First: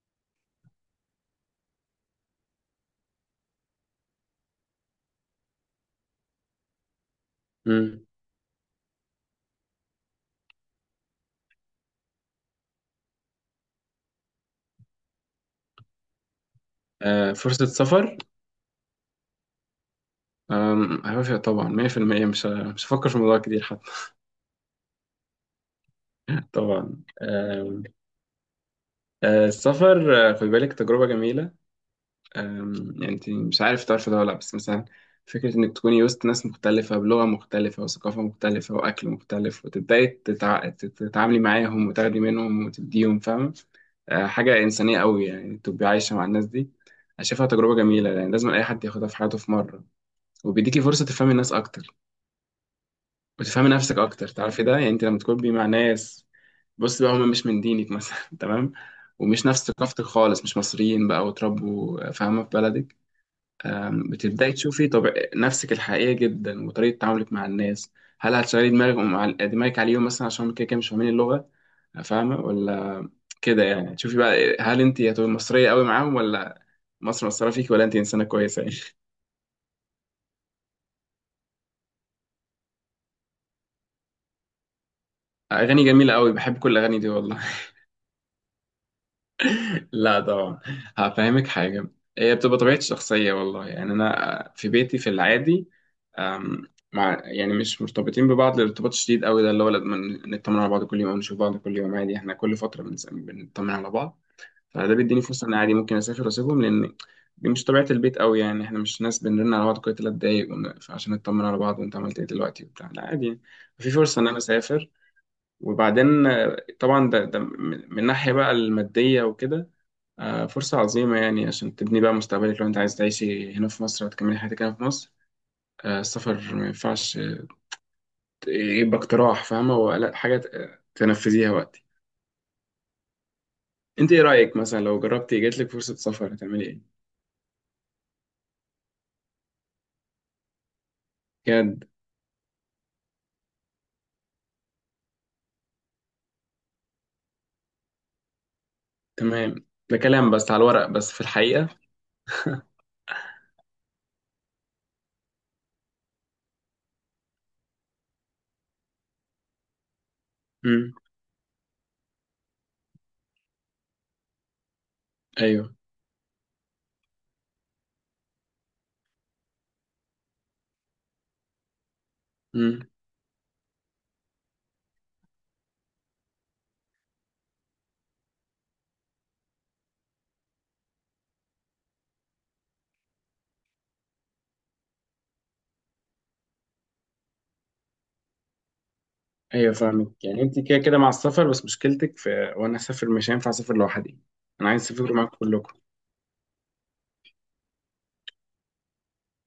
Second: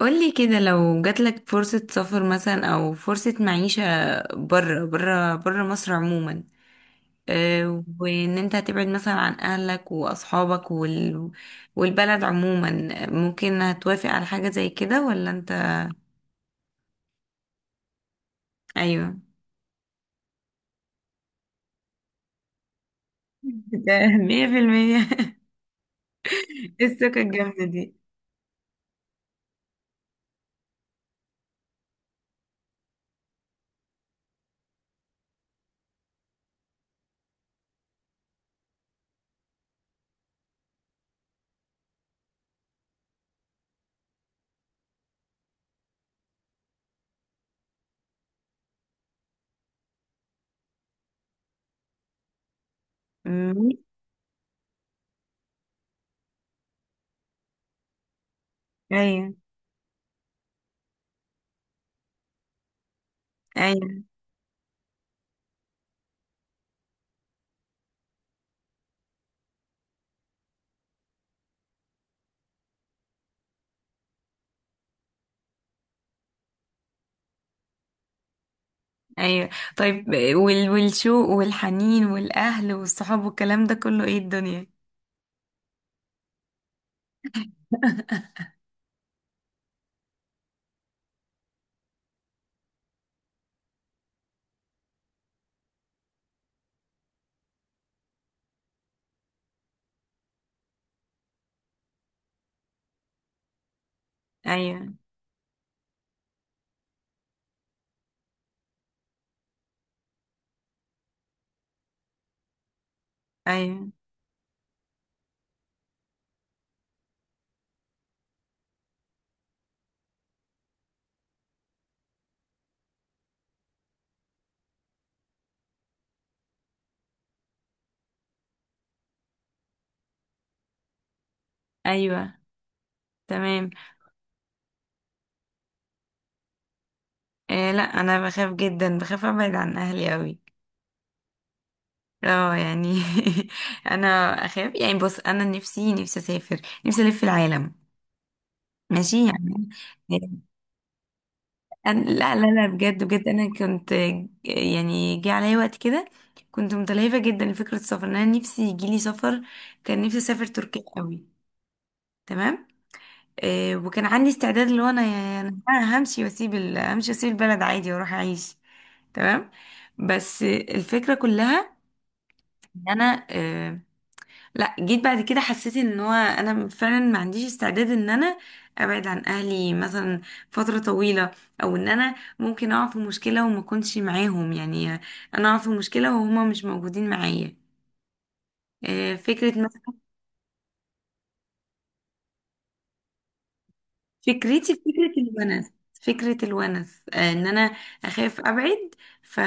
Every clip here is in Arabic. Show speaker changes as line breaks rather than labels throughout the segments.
قولي كده لو جاتلك فرصة سفر مثلا أو فرصة معيشة برا برا برا مصر عموما.
مم.
وإن أنت هتبعد مثلا عن أهلك وأصحابك والبلد عموما، ممكن هتوافق على حاجة زي كده ولا أنت؟
آه، فرصة سفر.
أيوه.
هوافق طبعا 100%. مش هفكر في الموضوع كتير حتى.
ده مية في المية.
طبعا.
السكة الجامدة دي.
آه، السفر. خد بالك تجربة جميلة. يعني انت مش عارف تعرف ده ولا لأ، بس مثلا فكرة انك تكوني وسط ناس مختلفة بلغة مختلفة وثقافة مختلفة وأكل مختلف وتبدأي تتعاملي معاهم وتاخدي منهم وتديهم، فاهمة؟ حاجة إنسانية قوي يعني تبقي عايشة مع الناس دي. أنا شايفها تجربة جميلة يعني لازم أي حد ياخدها في حياته في مرة. وبيديكي فرصة تفهمي الناس أكتر.
مم.
بتفهمي نفسك اكتر، تعرفي ده يعني، انت لما تكوني مع ناس، بص بقى، هم مش من دينك مثلا. تمام.
أيوه
ومش نفس ثقافتك خالص، مش مصريين بقى، وتربوا فاهمه في بلدك.
أيوه
بتبداي تشوفي طب نفسك الحقيقيه جدا، وطريقه تعاملك مع الناس. هل هتشغلي دماغك مع دماغك عليهم مثلا عشان كده كده مش فاهمين اللغه، فاهمه ولا؟ كده يعني، تشوفي بقى هل انت هتبقي مصريه قوي معاهم، ولا مصر مصرة فيك، ولا انت انسانه كويسه يعني.
أيوه. طيب، والشوق والحنين والأهل والصحاب والكلام ده كله إيه الدنيا؟
اغاني جميله قوي، بحب كل الاغاني دي والله. لا طبعا. هفهمك حاجة. هي بتبقى طبيعتي الشخصية والله، يعني أنا في بيتي في العادي، مع يعني مش مرتبطين ببعض الارتباط شديد قوي ده اللي هو لازم نطمن على بعض كل يوم أو نشوف بعض كل يوم. عادي، احنا كل فترة بنطمن على بعض. فده
أيوه
بيديني فرصة إن عادي ممكن أسافر وأسيبهم، لأن دي مش طبيعة البيت قوي، يعني احنا مش ناس بنرن على بعض كل تلات دقايق عشان نطمن على بعض وأنت عملت إيه دلوقتي وبتاع. لا، عادي،
أيوه
في فرصة إن أنا أسافر. وبعدين، طبعا ده من ناحية بقى المادية وكده، فرصة عظيمة يعني عشان تبني بقى مستقبلك. لو أنت عايز تعيشي هنا في مصر وتكملي حياتك هنا في مصر، السفر ما ينفعش، يبقى اقتراح فاهمة، هو لا حاجة تنفذيها وقتي.
ايوه تمام.
أنت إيه رأيك مثلا لو جربتي جاتلك فرصة سفر هتعملي إيه؟
لا انا بخاف جدا، بخاف ابعد عن اهلي قوي.
بجد؟
اه يعني انا اخاف يعني. بص انا نفسي اسافر، نفسي الف العالم، ماشي
تمام،
يعني.
ده كلام بس على الورق، بس في الحقيقة.
أنا لا لا لا، بجد بجد انا كنت، يعني جه عليا وقت كده كنت متلهفه جدا لفكره السفر، ان انا نفسي يجيلي سفر. كان نفسي اسافر تركيا
مم.
قوي. تمام. وكان عندي استعداد، اللي هو انا يعني
أيوه.
همشي واسيب البلد عادي واروح اعيش. تمام. بس الفكرة كلها
مم.
ان انا، لا جيت بعد كده حسيت ان هو انا فعلا ما عنديش استعداد ان انا ابعد عن اهلي مثلا فترة طويلة، او ان انا ممكن اقع في مشكلة وما اكونش معاهم يعني. انا اقع في مشكلة وهما مش موجودين معايا. فكرة
أيوه،
مثلا.
فاهمك، يعني أنت كده كده مع السفر، بس مشكلتك في وأنا أسافر مش هينفع أسافر لوحدي. أنا
فكرتي في
عايز
فكرة
أسافر معاكم
الونس.
كلكم.
فكرة الونس، ان انا اخاف ابعد. ف...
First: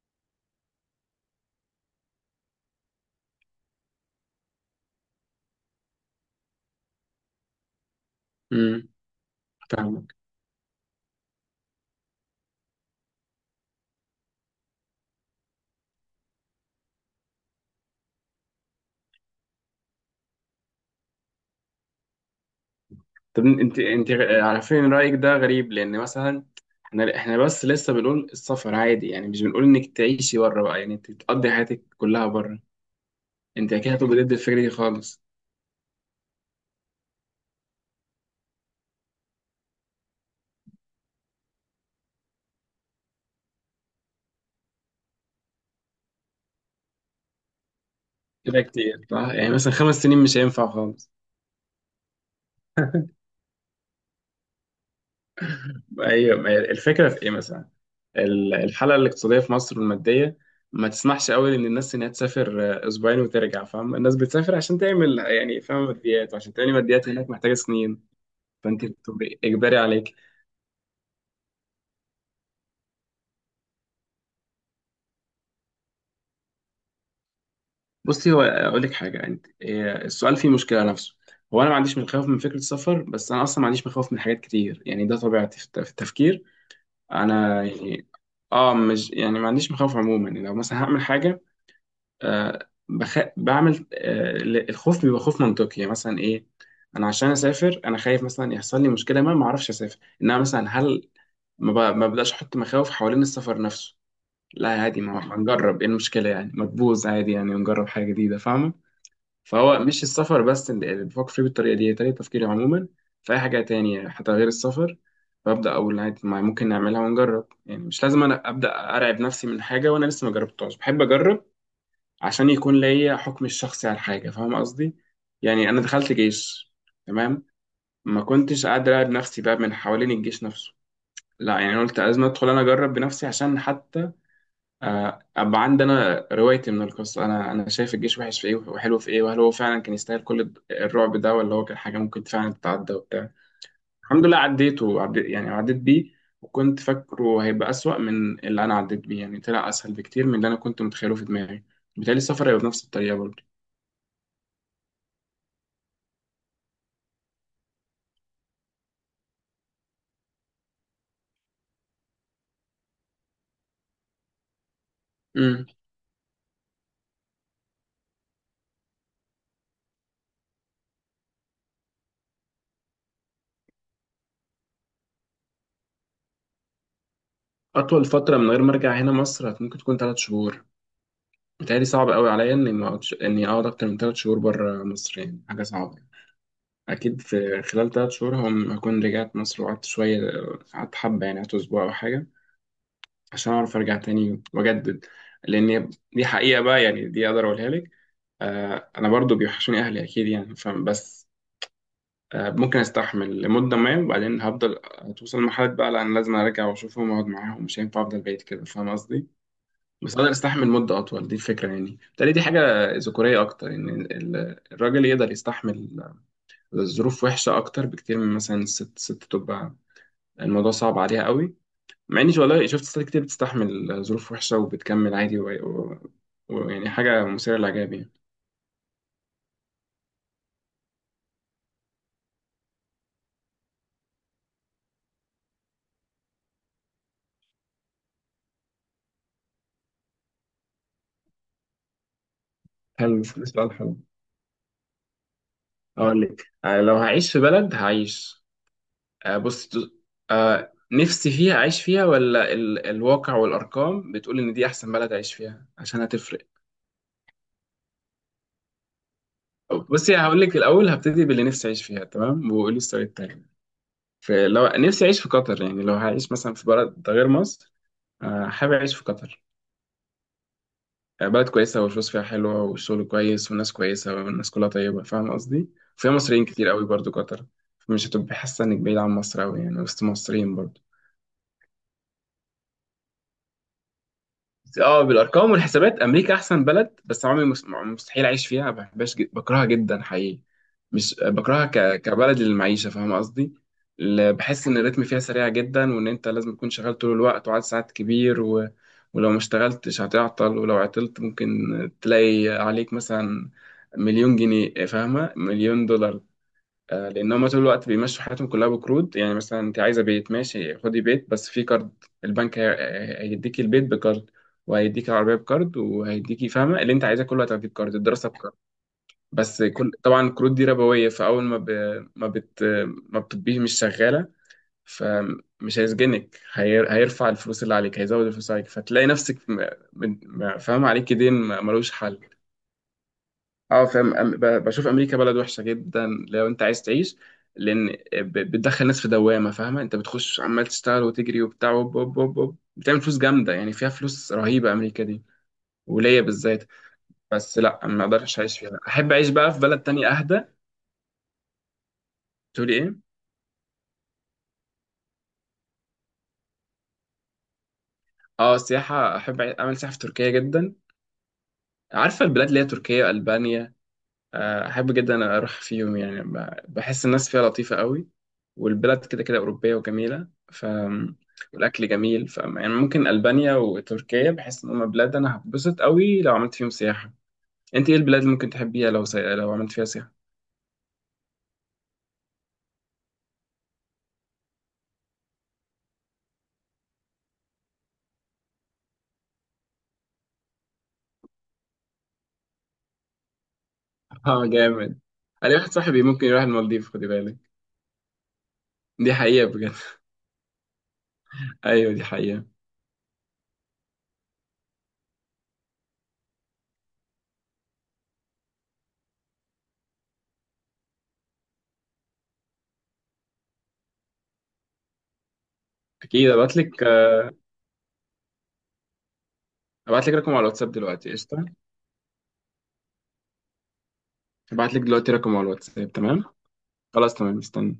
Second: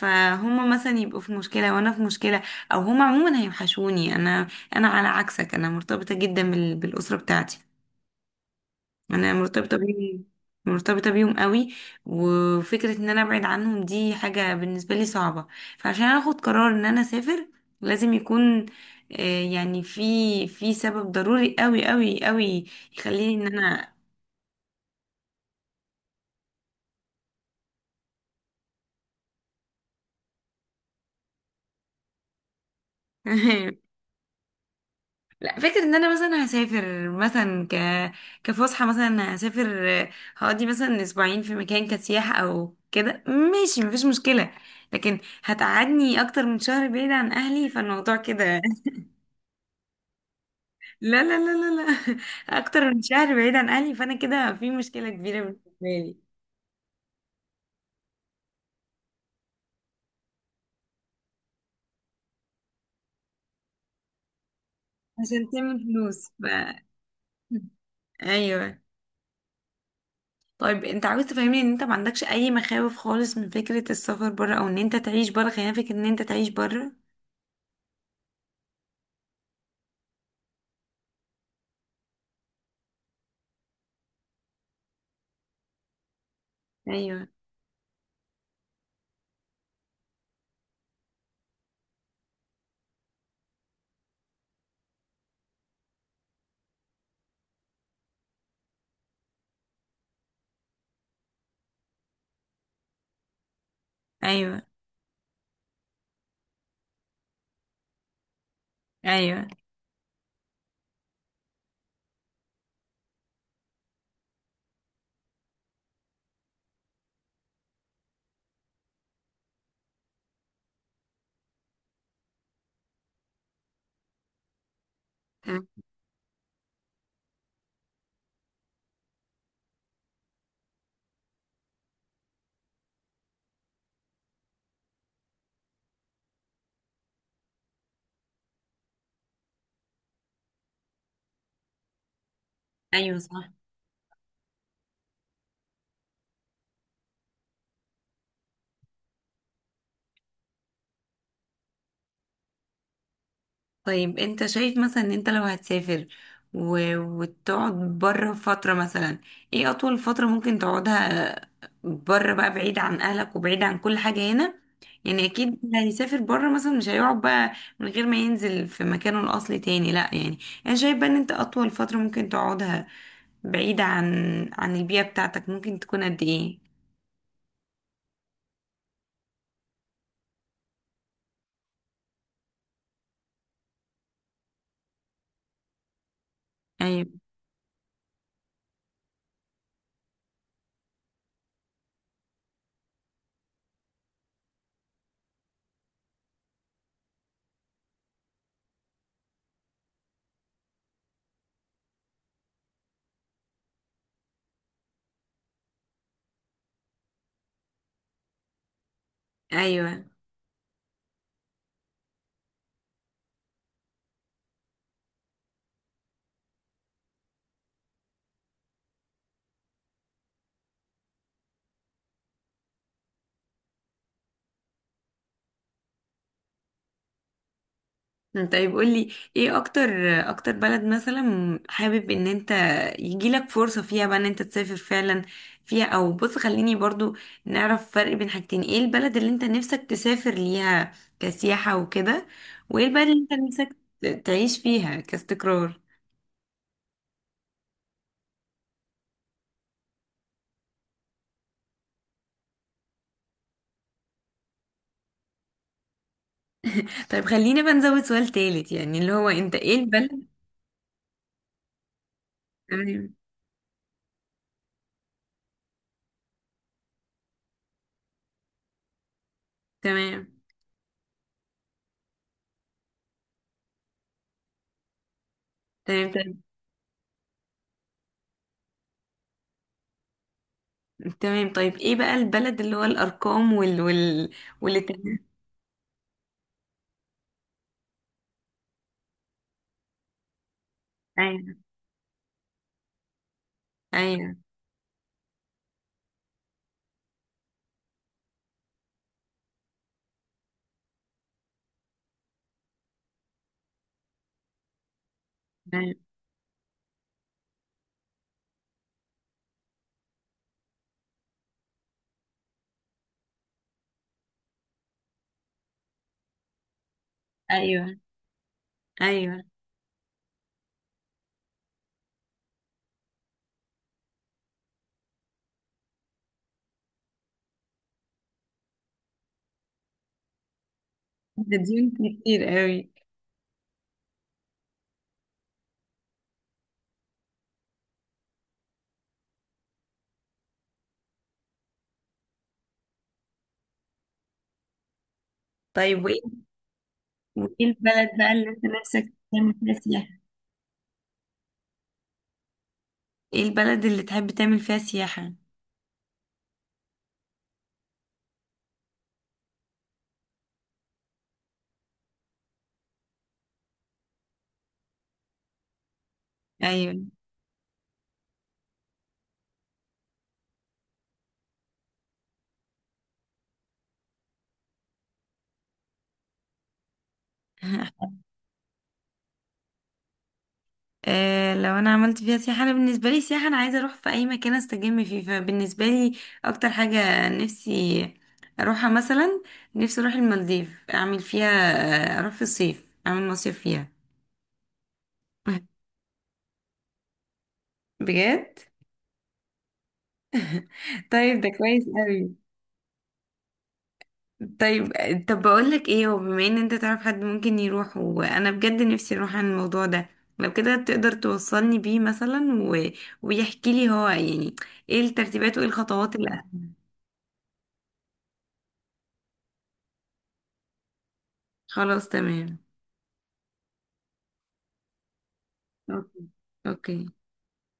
فهم مثلا يبقوا في مشكلة وانا في مشكلة، او هم عموما هيوحشوني. انا على عكسك، انا مرتبطة جدا بالاسرة بتاعتي.
مم.
انا مرتبطة
فاهمك.
بيهم، مرتبطة بيهم قوي. وفكرة ان انا ابعد عنهم دي حاجة بالنسبة لي صعبة. فعشان اخد قرار ان انا اسافر، لازم يكون، يعني في سبب ضروري قوي قوي قوي يخليني ان
طب انت
انا
على فين؟ رأيك ده غريب، لان مثلا احنا بس لسه بنقول السفر عادي، يعني مش بنقول انك تعيشي بره بقى، يعني انت تقضي حياتك كلها بره. انت كده هتبقى ضد الفكرة دي خالص.
لا، فكرة ان انا مثلا هسافر مثلا، كفسحة مثلا هسافر، هقضي مثلا اسبوعين في مكان كسياحة او كده ماشي، مفيش مشكلة. لكن هتقعدني اكتر من شهر بعيد عن اهلي، فالموضوع
كده
كده
كتير صح، يعني مثلا 5 سنين مش هينفع خالص.
لا لا لا لا لا. اكتر من شهر بعيد عن اهلي فانا كده في مشكلة كبيرة بالنسبة لي.
ايوه، ما هي الفكرة في ايه مثلا، الحالة الاقتصادية في مصر والمادية ما تسمحش قوي ان الناس انها تسافر اسبوعين وترجع. فاهم، الناس بتسافر عشان تعمل،
عشان
يعني
تعمل
فاهم،
فلوس
ماديات،
ف
وعشان تعمل ماديات هناك محتاجة سنين.
ايوه.
فانت بتبقي اجباري عليك.
طيب انت عاوز تفهمني ان انت ما عندكش اي مخاوف خالص من فكرة السفر بره، او ان انت تعيش بره، خلينا فكرة ان انت تعيش بره.
بصي، هو اقول لك حاجه، انت إيه، السؤال فيه مشكله نفسه. هو انا ما عنديش مخاوف من فكره السفر، بس انا اصلا ما عنديش مخاوف من حاجات كتير، يعني ده طبيعتي في في التفكير.
ايوه
انا يعني اه، مش يعني ما عنديش مخاوف عموما، يعني لو مثلا هعمل حاجه، بعمل، الخوف بيبقى خوف منطقي، يعني مثلا ايه، انا عشان اسافر انا خايف مثلا يحصل لي مشكله ما اعرفش اسافر. انما مثلا هل ما بداش احط مخاوف حوالين السفر نفسه.
ايوه
لا، عادي، ما هنجرب؟ ايه المشكله يعني؟ ما تبوظ، عادي يعني، نجرب حاجه جديده، فاهمه.
ايوه.
فهو مش السفر بس اللي بفكر فيه بالطريقة دي، هي طريقة تفكيري عموما في أي حاجة تانية حتى غير السفر. فأبدأ أقول عادي، ما ممكن نعملها ونجرب، يعني مش لازم أنا أبدأ أرعب نفسي من حاجة وأنا لسه ما جربتهاش. بحب أجرب عشان يكون ليا حكم الشخصي على الحاجة، فاهم قصدي؟
مم.
يعني أنا دخلت جيش. تمام. ما كنتش قاعد أرعب نفسي بقى من حوالين الجيش نفسه. لا، يعني أنا قلت لازم أدخل أنا أجرب بنفسي عشان حتى ابقى عندي انا روايتي من القصه. انا شايف الجيش وحش في ايه وحلو في ايه، وهل هو فعلا كان يستاهل كل الرعب ده، ولا هو كان حاجه ممكن فعلا تتعدى
ايوه
وبتاع.
صح.
الحمد لله عديته، عديت يعني عديت بيه. وكنت فاكره هيبقى اسوأ من اللي انا عديت بيه، يعني طلع اسهل بكتير من اللي انا كنت متخيله في دماغي. بالتالي السفر هيبقى بنفس الطريقه برضه.
طيب انت شايف مثلا ان انت لو هتسافر وتقعد بره فترة مثلا، ايه اطول فترة ممكن تقعدها بره بقى بعيد عن اهلك وبعيد عن كل حاجة هنا؟ يعني اكيد
امم.
اللي هيسافر بره مثلا مش هيقعد بقى من غير ما ينزل في مكانه الاصلي تاني، لا يعني. انا شايف بقى ان انت اطول فترة ممكن تقعدها بعيدة عن البيئة بتاعتك ممكن تكون قد ايه؟
اطول فتره من غير ما ارجع هنا مصر ممكن تكون 3 شهور. بالتالي صعب قوي عليا اني ما أقعدش- اني اقعد اكتر من 3 شهور بره مصر، يعني حاجه صعبه.
ايوه
أكيد في خلال 3 شهور هكون رجعت مصر وقعدت شوية، قعدت حبة، يعني قعدت أسبوع أو حاجة عشان أعرف أرجع تاني وأجدد. لأن دي حقيقة بقى، يعني دي أقدر أقولها لك. آه، أنا برضو بيوحشوني أهلي أكيد، يعني فبس آه، ممكن أستحمل لمدة ما، وبعدين هفضل توصل لمرحلة بقى لأن لازم أرجع وأشوفهم وأقعد معاهم، مش هينفع أفضل بعيد كده، فاهم قصدي؟
ايوه.
بس أقدر أستحمل مدة أطول، دي الفكرة يعني. بالتالي دي حاجة ذكورية أكتر، إن الراجل يقدر يستحمل الظروف وحشة أكتر بكتير من مثلا الست، ست تبقى الموضوع صعب عليها قوي. مع إني والله شفت ستات كتير بتستحمل ظروف وحشة وبتكمل عادي ويعني ويعني حاجة مثيرة للإعجاب يعني.
طيب قولي، ايه اكتر بلد مثلا حابب ان انت يجيلك فرصة فيها بقى ان انت تسافر فعلا فيها؟ او بص، خليني برضو نعرف فرق بين حاجتين: ايه البلد اللي انت نفسك تسافر ليها كسياحة وكده، وايه البلد
حلو،
اللي انت
سؤال
نفسك
حلو.
تعيش فيها كاستقرار؟
أقول لك، لو هعيش في بلد هعيش، بص، نفسي فيها أعيش فيها ولا الواقع والأرقام بتقول إن دي أحسن بلد أعيش فيها، عشان هتفرق.
طيب خلينا بقى نزود سؤال تالت، يعني اللي هو انت ايه
بصي،
البلد؟
هقول لك الأول هبتدي باللي نفسي أعيش فيها، تمام، وقولي السؤال
تمام
التاني. فلو نفسي أعيش في قطر، يعني لو هعيش مثلا في بلد غير مصر، حابب أعيش في قطر.
تمام.
بلد كويسة والفلوس فيها حلوة والشغل كويس والناس كويسة والناس كلها طيبة، فاهم قصدي؟
تمام
فيها
تمام
مصريين كتير قوي برضو قطر، مش هتبقى حاسة إنك بعيد عن مصر أوي، يعني وسط مصريين برضو.
تمام. طيب ايه بقى البلد اللي هو الارقام وال
اه،
والاتجاه؟
بالارقام والحسابات امريكا احسن بلد، بس عمري مستحيل اعيش فيها، ما بحبهاش، بكرهها جدا حقيقي. مش
ايوه
بكرهها كبلد للمعيشه، فاهم قصدي.
ايوه
بحس ان الريتم فيها سريع جدا، وان انت لازم تكون شغال طول الوقت وعدد ساعات كبير ولو ما اشتغلتش هتعطل، ولو عطلت ممكن تلاقي عليك مثلا مليون جنيه، فاهمه، مليون دولار. لان هم طول الوقت بيمشوا حياتهم كلها بقروض، يعني مثلا انت عايزه بيت، ماشي، خدي بيت بس في كارد. البنك هيديكي البيت بكارد، وهيديكي العربيه بكارد، وهيديكي فاهمه اللي انت عايزاه كله هتاخديه بكارد،
ايوه
الدراسه بكارد.
ايوه.
بس كل طبعا الكروت دي ربويه، فاول ما ب... ما بت ما بتبقيه مش شغاله، فمش هيسجنك، هيرفع الفلوس اللي عليك، هيزود الفلوس عليك، فتلاقي نفسك فاهمه عليك دين
قديم.
ملوش حل.
كتير قوي.
اه، فاهم، بشوف امريكا بلد وحشه جدا لو انت عايز تعيش، لان بتدخل ناس في دوامه، فاهمه، انت بتخش عمال تشتغل وتجري وبتاع وب وب وب وب. بتعمل فلوس جامده، يعني فيها فلوس رهيبه امريكا دي،
طيب وايه
وليا بالذات.
وايه
بس لا، ما
البلد بقى
اقدرش
اللي
اعيش
انت
فيها،
نفسك
احب اعيش بقى
تعمل
في
فيها
بلد تانية
سياحة؟
اهدى. تقولي ايه؟
ايه البلد اللي تحب تعمل فيها سياحة؟
اه، سياحه، احب اعمل سياحه في تركيا جدا، عارفه البلاد اللي هي تركيا، البانيا. احب جدا اروح في يوم يعني، بحس
ايوه.
الناس فيها لطيفه قوي، والبلاد كده كده اوروبيه وجميله، والاكل جميل، يعني ممكن البانيا وتركيا بحس ان هم بلاد انا هتبسط قوي لو عملت فيهم سياحه. انت ايه البلاد اللي ممكن تحبيها لو لو عملت فيها سياحه؟
لو انا عملت فيها سياحة، انا بالنسبة لي سياحة انا عايزة اروح في اي مكان استجم فيه، فبالنسبة لي اكتر حاجة نفسي اروحها مثلا، نفسي اروح المالديف اعمل فيها، اروح في الصيف اعمل مصيف فيها.
اه، جامد. انا واحد صاحبي ممكن يروح المالديف، خدي بالك.
بجد.
دي حقيقه، بجد.
طيب ده كويس
ايوه، دي
قوي.
حقيقه.
طيب، طب بقولك ايه، هو بما ان انت تعرف حد ممكن يروح، وانا بجد نفسي اروح، عن الموضوع ده لو كده تقدر توصلني بيه مثلا ويحكي لي هو يعني ايه الترتيبات وايه الخطوات
اكيد
اللي.
ابعت لك، ابعت لك رقم على الواتساب دلوقتي، قشطه.
خلاص تمام.
ابعت لك دلوقتي رقم على الواتساب. تمام.
اوكي اوكي.
خلاص، تمام، استنى.